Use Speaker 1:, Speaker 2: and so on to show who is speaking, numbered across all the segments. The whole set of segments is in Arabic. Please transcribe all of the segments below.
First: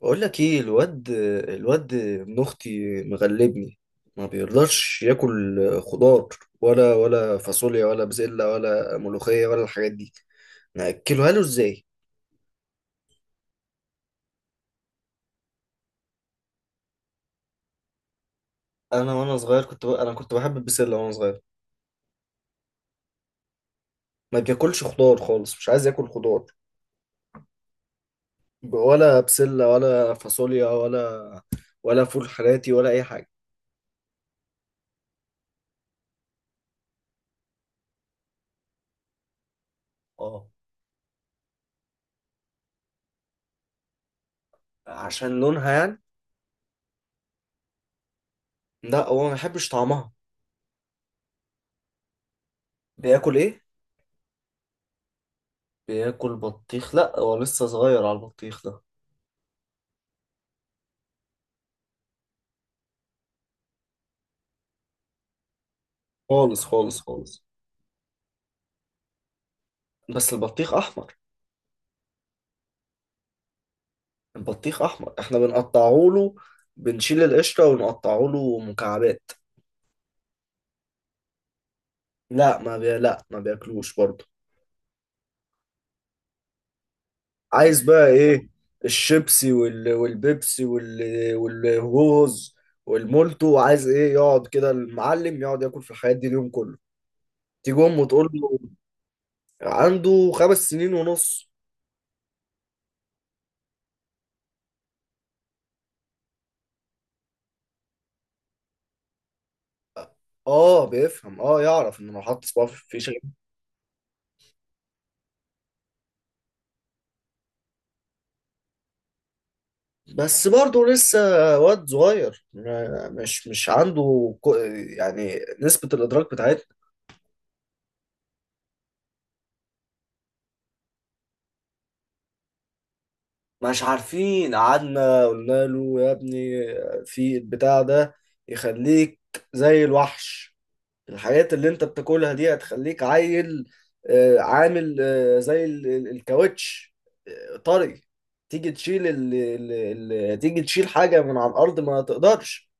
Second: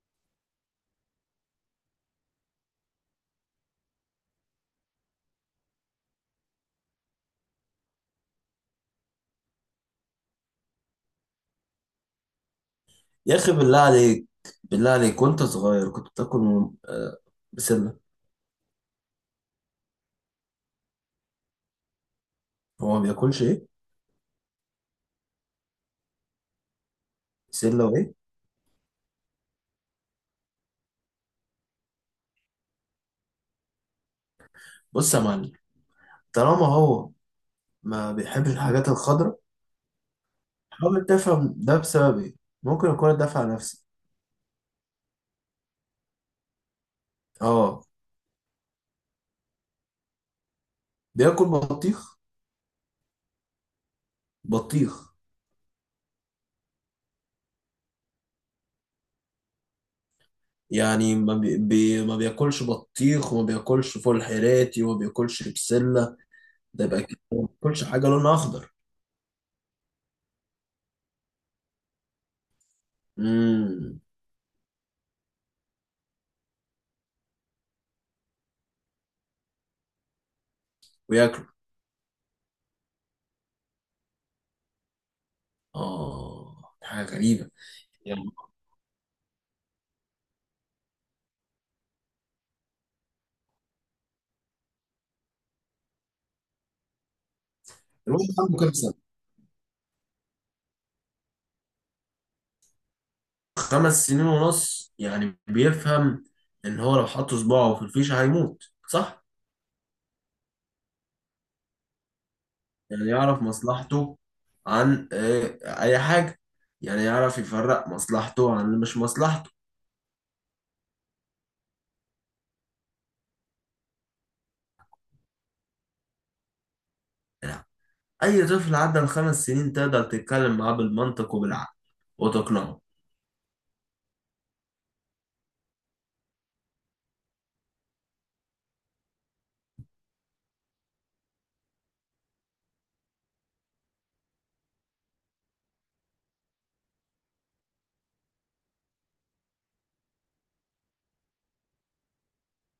Speaker 1: بقول لك ايه الواد، الواد ابن اختي مغلبني، ما بيرضاش ياكل خضار، ولا فاصوليا ولا بسله ولا ملوخيه ولا الحاجات دي، ناكلها له ازاي؟
Speaker 2: يا اخي بالله عليك. بالله عليك، وانت صغير كنت بتاكل بسله.
Speaker 1: انا وانا صغير انا كنت بحب البسله وانا صغير.
Speaker 2: هو ما بياكلش ايه؟
Speaker 1: ما بياكلش خضار خالص، مش عايز ياكل خضار.
Speaker 2: بسله وايه؟
Speaker 1: ولا بسله ولا فاصوليا ولا فول حراتي ولا اي حاجه.
Speaker 2: بص يا معلم، طالما هو ما بيحبش الحاجات الخضراء،
Speaker 1: اه،
Speaker 2: حاول تفهم ده بسبب ايه. ممكن اكون الدافع نفسي.
Speaker 1: عشان لونها يعني.
Speaker 2: اه،
Speaker 1: لا هو ما بيحبش طعمها.
Speaker 2: بياكل بطيخ.
Speaker 1: بياكل ايه؟
Speaker 2: بطيخ.
Speaker 1: بياكل بطيخ، لا هو لسه صغير على البطيخ ده.
Speaker 2: يعني ما, بي... بي... ما بياكلش بطيخ وما بياكلش فول حراتي وما بياكلش بسله؟
Speaker 1: خالص
Speaker 2: ده
Speaker 1: خالص
Speaker 2: يبقى كده
Speaker 1: خالص.
Speaker 2: ما بياكلش حاجه لونها اخضر.
Speaker 1: بس البطيخ احمر.
Speaker 2: امم
Speaker 1: البطيخ احمر، احنا بنقطعه له، بنشيل القشره ونقطعه له مكعبات.
Speaker 2: وياكل؟
Speaker 1: لا ما بياكلوش برضه.
Speaker 2: اه، حاجه غريبه.
Speaker 1: عايز بقى
Speaker 2: يعني
Speaker 1: ايه؟ الشيبسي والبيبسي والهوز والمولتو. عايز ايه يقعد كده المعلم يقعد ياكل في الحاجات دي اليوم كله، تيجي امه
Speaker 2: الواحد
Speaker 1: تقول
Speaker 2: عنده
Speaker 1: له.
Speaker 2: كام سنة؟
Speaker 1: عنده 5 سنين ونص.
Speaker 2: 5 سنين ونص، يعني بيفهم ان هو لو حط صباعه في الفيشة هيموت، صح؟
Speaker 1: اه بيفهم، اه يعرف ان لو حط صباعه في...
Speaker 2: يعني يعرف مصلحته عن اي حاجة. يعني يعرف يفرق مصلحته عن اللي مش مصلحته.
Speaker 1: بس برضه لسه واد صغير، مش عنده يعني نسبة الإدراك بتاعتنا.
Speaker 2: يعني اي طفل عدى ال5 سنين تقدر تتكلم معاه بالمنطق وبالعقل وتقنعه.
Speaker 1: مش عارفين، قعدنا قلنا له يا ابني في البتاع ده يخليك زي الوحش، الحاجات اللي انت بتاكلها دي هتخليك عيل، عامل زي الكاوتش، طري. تيجي تشيل ال... ال... ال... تيجي تشيل حاجة من على الأرض ما تقدرش،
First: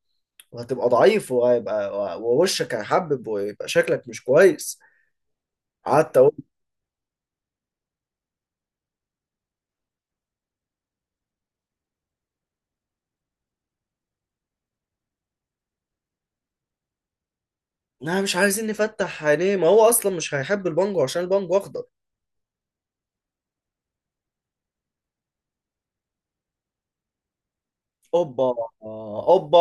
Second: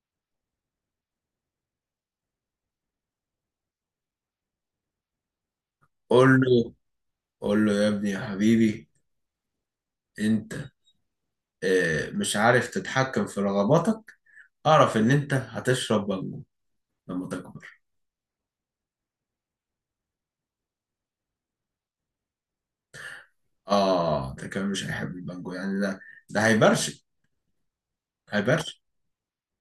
Speaker 1: وهتبقى ضعيف، وهيبقى ووشك هيحبب ويبقى شكلك مش كويس. قعدت
Speaker 2: قول
Speaker 1: اقول،
Speaker 2: له، قول له يا ابني يا حبيبي، انت مش عارف تتحكم في رغباتك. اعرف ان انت هتشرب بانجو لما تكبر.
Speaker 1: لا مش عايزين نفتح عينيه، ما هو اصلا مش هيحب البانجو عشان البانجو اخضر.
Speaker 2: اه، ده كمان مش هيحب المانجو، يعني ده ده هيبرشم.
Speaker 1: اوبا.
Speaker 2: هيبرشم.
Speaker 1: اوبا.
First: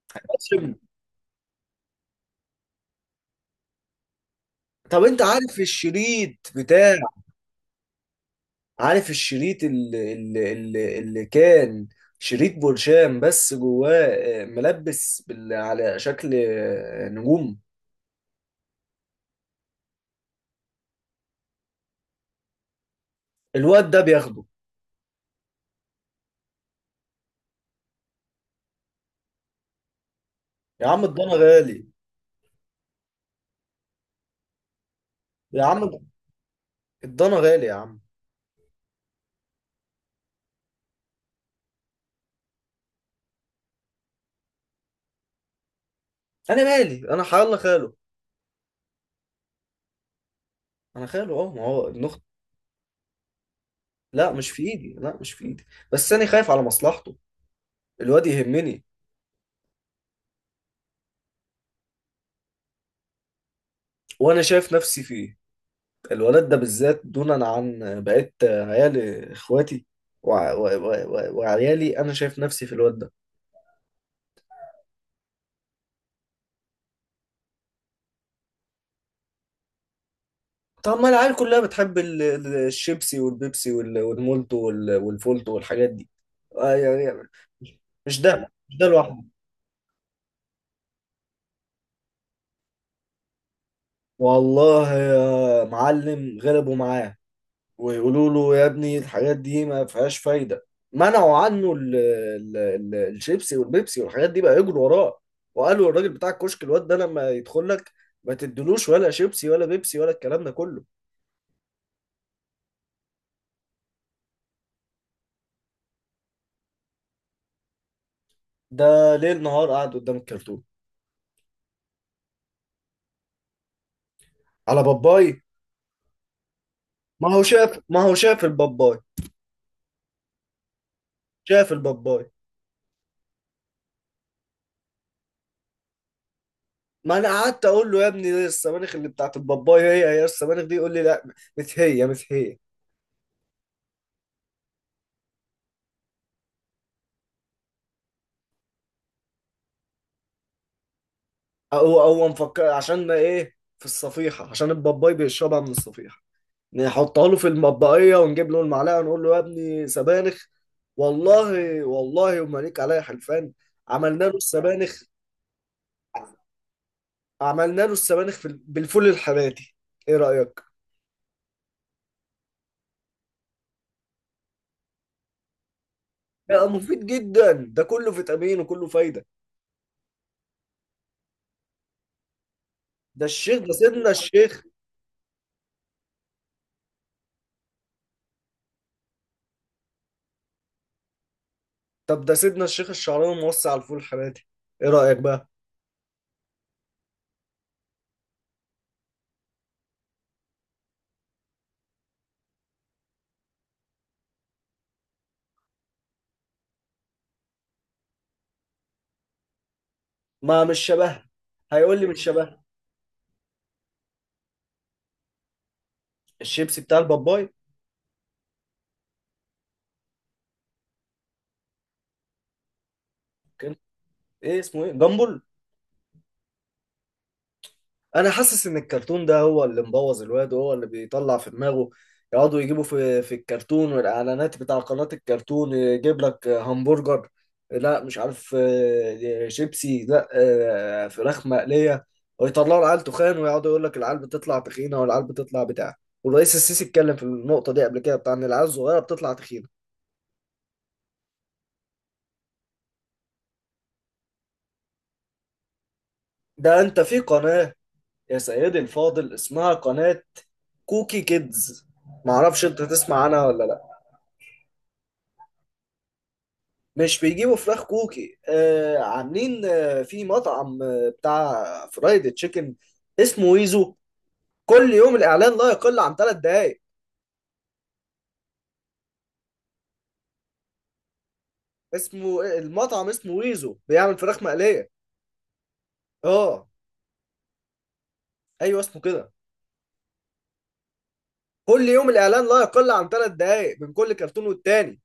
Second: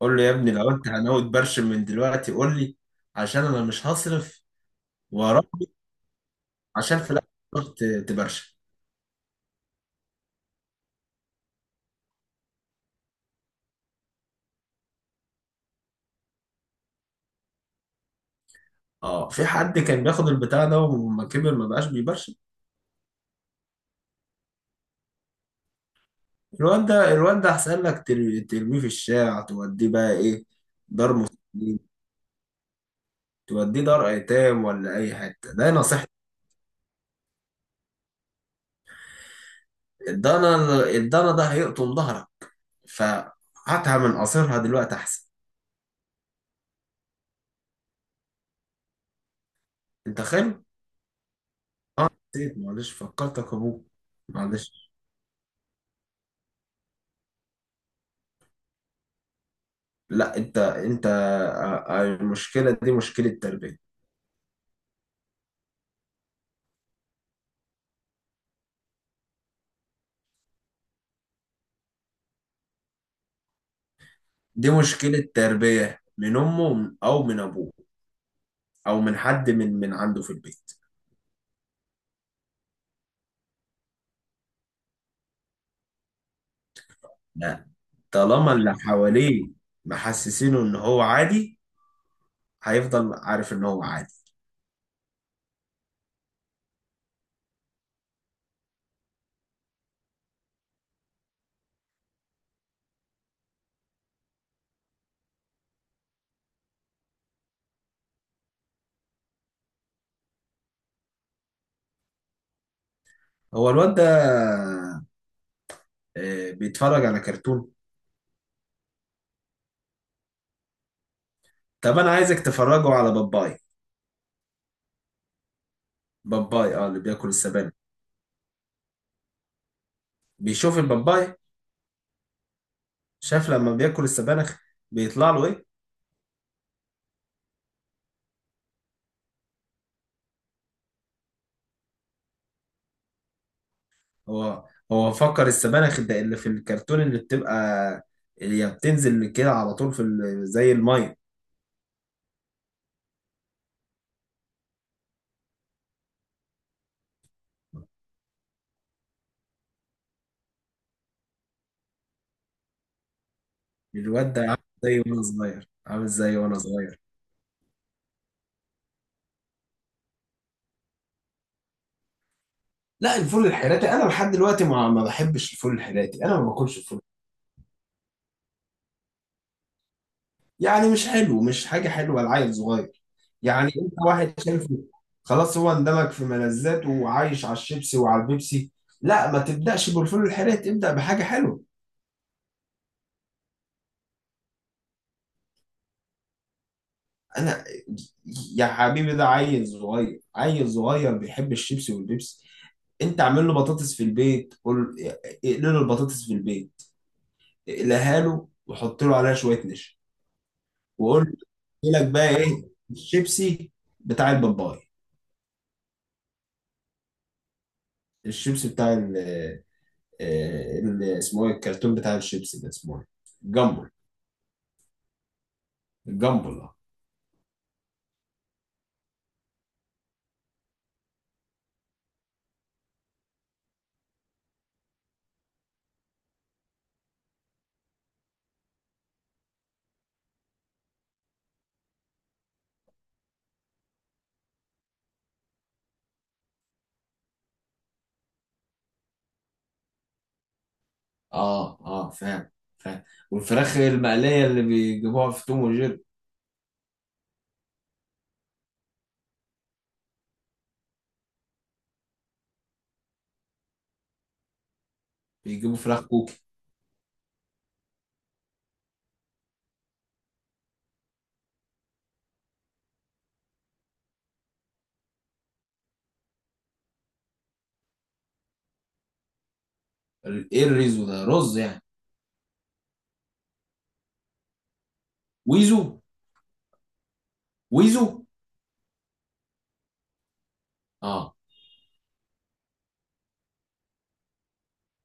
Speaker 2: قول له يا ابني، لو
Speaker 1: قاسم،
Speaker 2: انت هناوي تبرشم من دلوقتي قول لي، عشان انا مش هصرف
Speaker 1: طب انت
Speaker 2: وراك
Speaker 1: عارف الشريط
Speaker 2: عشان في الاخر تروح تبرشم.
Speaker 1: عارف الشريط اللي كان شريط برشام، بس جواه ملبس على شكل نجوم.
Speaker 2: اه، في حد كان بياخد البتاع ده وما كبر ما بقاش بيبرشم.
Speaker 1: الواد ده بياخده.
Speaker 2: الواد ده، الواد ده احسن لك ترميه في الشارع، توديه بقى ايه،
Speaker 1: يا عم
Speaker 2: دار
Speaker 1: الضنا غالي،
Speaker 2: مسنين، توديه دار ايتام ولا اي حته،
Speaker 1: يا
Speaker 2: ده
Speaker 1: عم
Speaker 2: نصيحتي.
Speaker 1: الضنا غالي يا عم.
Speaker 2: الضنا، الضنا ده هيقطم ظهرك، فهاتها من قصرها دلوقتي احسن.
Speaker 1: انا مالي، انا حيالله خاله.
Speaker 2: انت خايف.
Speaker 1: انا خاله، اه ما هو ابن
Speaker 2: اه.
Speaker 1: اختي.
Speaker 2: نسيت، معلش فكرتك ابوك.
Speaker 1: لا مش في
Speaker 2: معلش.
Speaker 1: ايدي، لا مش في ايدي. بس انا خايف على مصلحته، الواد يهمني،
Speaker 2: لا انت المشكله دي مشكله تربيه.
Speaker 1: وانا شايف نفسي فيه. الولد ده بالذات دونا عن بقية عيال اخواتي، وعيالي، انا شايف نفسي في الواد ده.
Speaker 2: دي مشكله تربيه من امه او من ابوه، او من حد من عنده في البيت.
Speaker 1: طب ما العيال كلها بتحب الشيبسي والبيبسي والمولتو والفولتو والحاجات دي، يعني.
Speaker 2: لا.
Speaker 1: مش ده،
Speaker 2: طالما اللي
Speaker 1: مش ده لوحده.
Speaker 2: حواليه محسسينه ان هو عادي، هيفضل عارف ان هو عادي.
Speaker 1: والله يا معلم غلبوا معاه، ويقولوا له يا ابني الحاجات دي ما فيهاش فايدة. منعوا عنه ال ال ال الشيبسي والبيبسي والحاجات دي، بقى يجروا وراه، وقالوا الراجل بتاع الكشك الواد ده لما يدخل لك ما تدلوش ولا شيبسي ولا بيبسي ولا الكلام ده كله.
Speaker 2: هو الواد ده بيتفرج على كرتون؟
Speaker 1: ده ليل نهار قاعد قدام الكرتون.
Speaker 2: طب انا عايزك تفرجه على باباي.
Speaker 1: على باباي.
Speaker 2: باباي، اه، اللي بياكل
Speaker 1: ما هو
Speaker 2: السبانخ.
Speaker 1: شاف ما هو شاف الباباي.
Speaker 2: بيشوف الباباي.
Speaker 1: شاف الباباي.
Speaker 2: شاف لما بياكل السبانخ بيطلع له ايه.
Speaker 1: ما انا قعدت اقول له يا ابني دي السبانخ اللي بتاعت الباباي، هي هي السبانخ دي، يقول لي لا، مش هي مش هي.
Speaker 2: هو هو فكر السبانخ ده اللي في الكرتون اللي بتبقى، اللي هي بتنزل كده على طول في زي الميه.
Speaker 1: او مفكر عشان ما ايه في الصفيحة، عشان الباباي بيشربها من الصفيحة. نحطها له في المطبقية، ونجيب له المعلقة، ونقول له يا ابني سبانخ. والله، والله وما ليك عليا حلفان، عملنا
Speaker 2: الواد
Speaker 1: له
Speaker 2: ده عامل زي
Speaker 1: السبانخ.
Speaker 2: وانا صغير، عامل زي وانا صغير.
Speaker 1: عملنا له السبانخ بالفول الحراتي، ايه رأيك؟
Speaker 2: لا، الفول الحيراتي انا لحد دلوقتي ما بحبش الفول الحيراتي، انا ما
Speaker 1: لا
Speaker 2: باكلش الفول.
Speaker 1: مفيد جدا، ده كله فيتامين وكله فايدة.
Speaker 2: يعني مش حلو، مش حاجه حلوه لعيل صغير.
Speaker 1: ده الشيخ،
Speaker 2: يعني
Speaker 1: ده
Speaker 2: انت
Speaker 1: سيدنا
Speaker 2: واحد
Speaker 1: الشيخ.
Speaker 2: شايفه خلاص، هو اندمج في ملذاته وعايش على الشيبسي وعلى البيبسي. لا، ما تبداش بالفول الحيراتي ابدا، بحاجه حلوه.
Speaker 1: طب ده سيدنا الشيخ الشعراني موسع على الفول الحراتي، ايه رأيك بقى؟
Speaker 2: انا، يا حبيبي، ده عيل صغير، عيل صغير بيحب الشيبسي والبيبسي. انت اعمل له بطاطس في البيت، قول، اقلي له البطاطس في البيت، اقلها له وحط له عليها شويه نشا.
Speaker 1: ما مش شبه.
Speaker 2: وقول له يجي
Speaker 1: هيقول لي
Speaker 2: لك
Speaker 1: مش
Speaker 2: بقى
Speaker 1: شبه.
Speaker 2: ايه الشيبسي بتاع الباباي.
Speaker 1: الشيبسي بتاع الباباي.
Speaker 2: الشيبسي بتاع اسمه ايه الكرتون بتاع الشيبسي ده، اسمه ايه؟
Speaker 1: كان
Speaker 2: الجامبل.
Speaker 1: ايه اسمه ايه؟ جامبل.
Speaker 2: الجامبل، اه.
Speaker 1: انا حاسس ان الكرتون ده هو اللي مبوظ الواد، وهو اللي بيطلع في دماغه. يقعدوا يجيبوا في الكرتون والاعلانات بتاع قناة الكرتون يجيب لك همبرجر. لا مش عارف، شيبسي، لا فراخ مقلية. ويطلعوا العيال تخان، ويقعدوا يقول لك العيال بتطلع تخينة، والعيال بتطلع بتاع، والرئيس السيسي اتكلم في النقطة دي قبل كده بتاع ان العيال الصغيرة بتطلع تخينة.
Speaker 2: اه، اه فاهم، فاهم. والفراخ المقليه اللي بيجيبوها في توم وجيري.
Speaker 1: ده انت في قناة، يا سيدي الفاضل، اسمها قناة كوكي كيدز، معرفش انت تسمع عنها ولا لا.
Speaker 2: بيجيبوا فراخ كوكي؟
Speaker 1: مش بيجيبوا فراخ كوكي، عاملين في مطعم بتاع فرايد تشيكن، اسمه ويزو. كل يوم الإعلان لا يقل عن 3 دقايق.
Speaker 2: ايه الريزو ده، رز يعني؟
Speaker 1: اسمه المطعم، اسمه ويزو، بيعمل فراخ مقلية.
Speaker 2: ويزو.
Speaker 1: اه.
Speaker 2: ويزو.
Speaker 1: ايوه اسمه كده.
Speaker 2: اه.
Speaker 1: كل يوم الإعلان لا يقل عن ثلاث دقايق من كل كرتون والتاني.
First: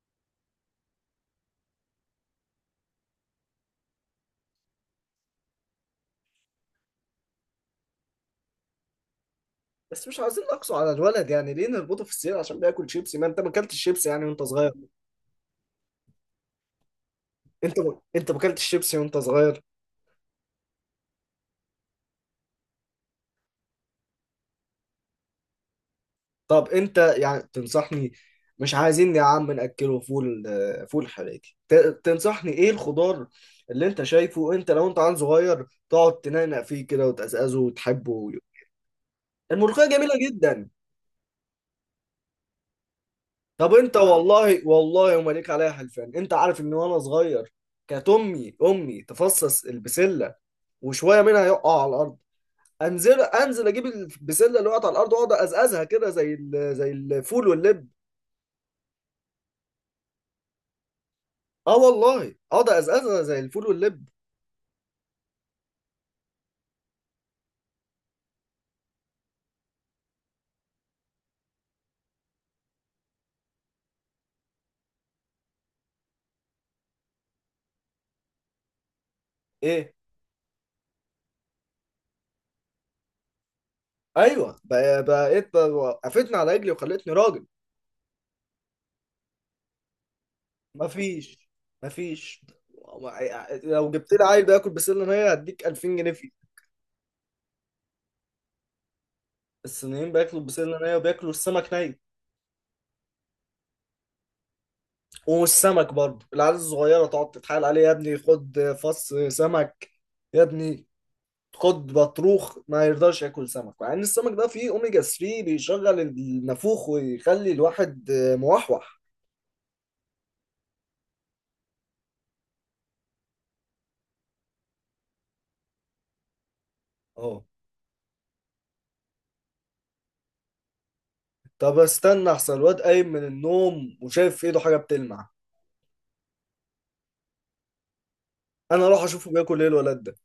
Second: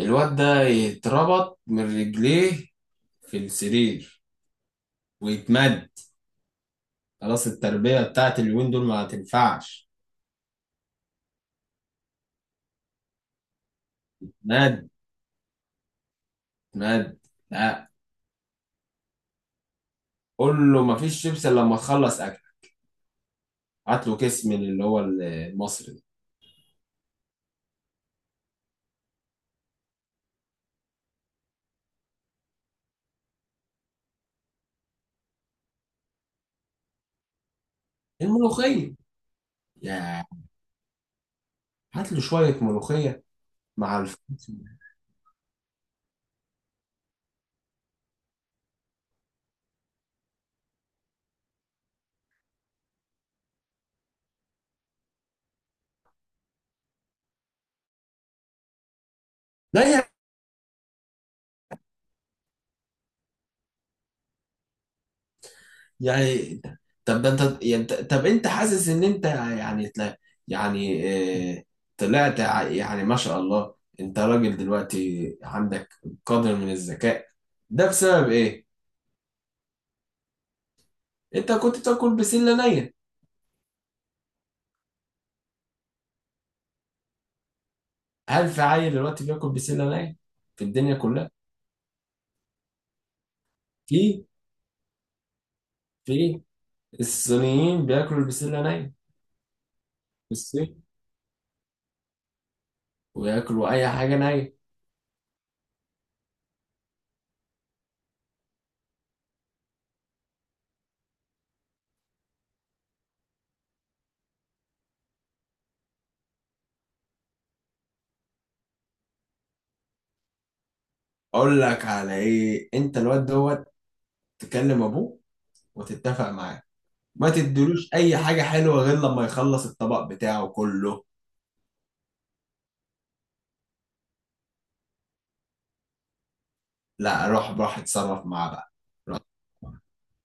Speaker 2: الواد ده يتربط من رجليه في السرير ويتمد. خلاص، التربية بتاعت اليومين دول ما هتنفعش.
Speaker 1: بس مش عايزين نقصوا على الولد، يعني ليه نربطه في السير عشان بياكل شيبسي، ما انت ما اكلتش شيبسي يعني وانت صغير.
Speaker 2: مد. مد.
Speaker 1: انت
Speaker 2: لا.
Speaker 1: ما انت ما اكلتش شيبسي وانت صغير.
Speaker 2: قول له مفيش شيبس إلا لما تخلص اكل. هات له كيس من اللي هو المصري ده.
Speaker 1: طب انت يعني تنصحني، مش عايزين يا عم ناكله فول حراتي، تنصحني ايه الخضار اللي انت شايفه، انت لو انت عيل صغير تقعد تنقنق فيه كده وتقزقزه وتحبه.
Speaker 2: الملوخية.
Speaker 1: الملوخيه جميله
Speaker 2: يا،
Speaker 1: جدا.
Speaker 2: هات له شوية ملوخية
Speaker 1: طب انت
Speaker 2: مع الفلفل.
Speaker 1: والله والله وما ليك عليها حلفان، انت عارف ان وانا صغير كانت امي تفصص البسله، وشويه منها يقع على الارض، انزل انزل اجيب البسله اللي وقعت على الارض، واقعد ازقزها كده زي الفول واللب.
Speaker 2: لا يا.
Speaker 1: اه والله، اقعد ازقزها زي الفول واللب.
Speaker 2: يعني. طب ده انت يعني طب انت حاسس ان انت يعني يعني اه، طلعت يعني ما شاء الله، انت راجل دلوقتي، عندك قدر من الذكاء. ده بسبب ايه؟
Speaker 1: ايه.
Speaker 2: انت كنت بتاكل بسلة نية؟
Speaker 1: ايوه بقيت وقفتني على رجلي وخلتني راجل.
Speaker 2: هل في عيل دلوقتي بياكل بسلة نية في الدنيا كلها؟
Speaker 1: مفيش. مفيش. لو جبت لي
Speaker 2: في.
Speaker 1: عيل بياكل بسله نيه هديك 2000 جنيه فيه.
Speaker 2: في. الصينيين بياكلوا البسلة نية.
Speaker 1: الصينيين
Speaker 2: في
Speaker 1: بياكلوا بسله
Speaker 2: الصين
Speaker 1: نيه، وبياكلوا السمك ني.
Speaker 2: وياكلوا اي حاجة نية.
Speaker 1: والسمك برضه العيال الصغيره تقعد تتحايل عليه، يا ابني خد فص سمك، يا ابني خد بطروخ، ما يرضاش ياكل سمك، مع ان السمك ده فيه اوميجا 3 بيشغل النافوخ ويخلي الواحد موحوح.
Speaker 2: اقول لك على ايه، انت الواد دوت، تكلم ابوه وتتفق معاه، ما
Speaker 1: اه،
Speaker 2: تدلوش اي حاجه حلوه غير لما يخلص الطبق بتاعه كله.
Speaker 1: طب استنى احسن، الواد قايم من النوم وشايف في ايده حاجه بتلمع.
Speaker 2: لا، روح، روح اتصرف معاه بقى.
Speaker 1: انا اروح
Speaker 2: روح.
Speaker 1: اشوفه بياكل ايه الولد ده.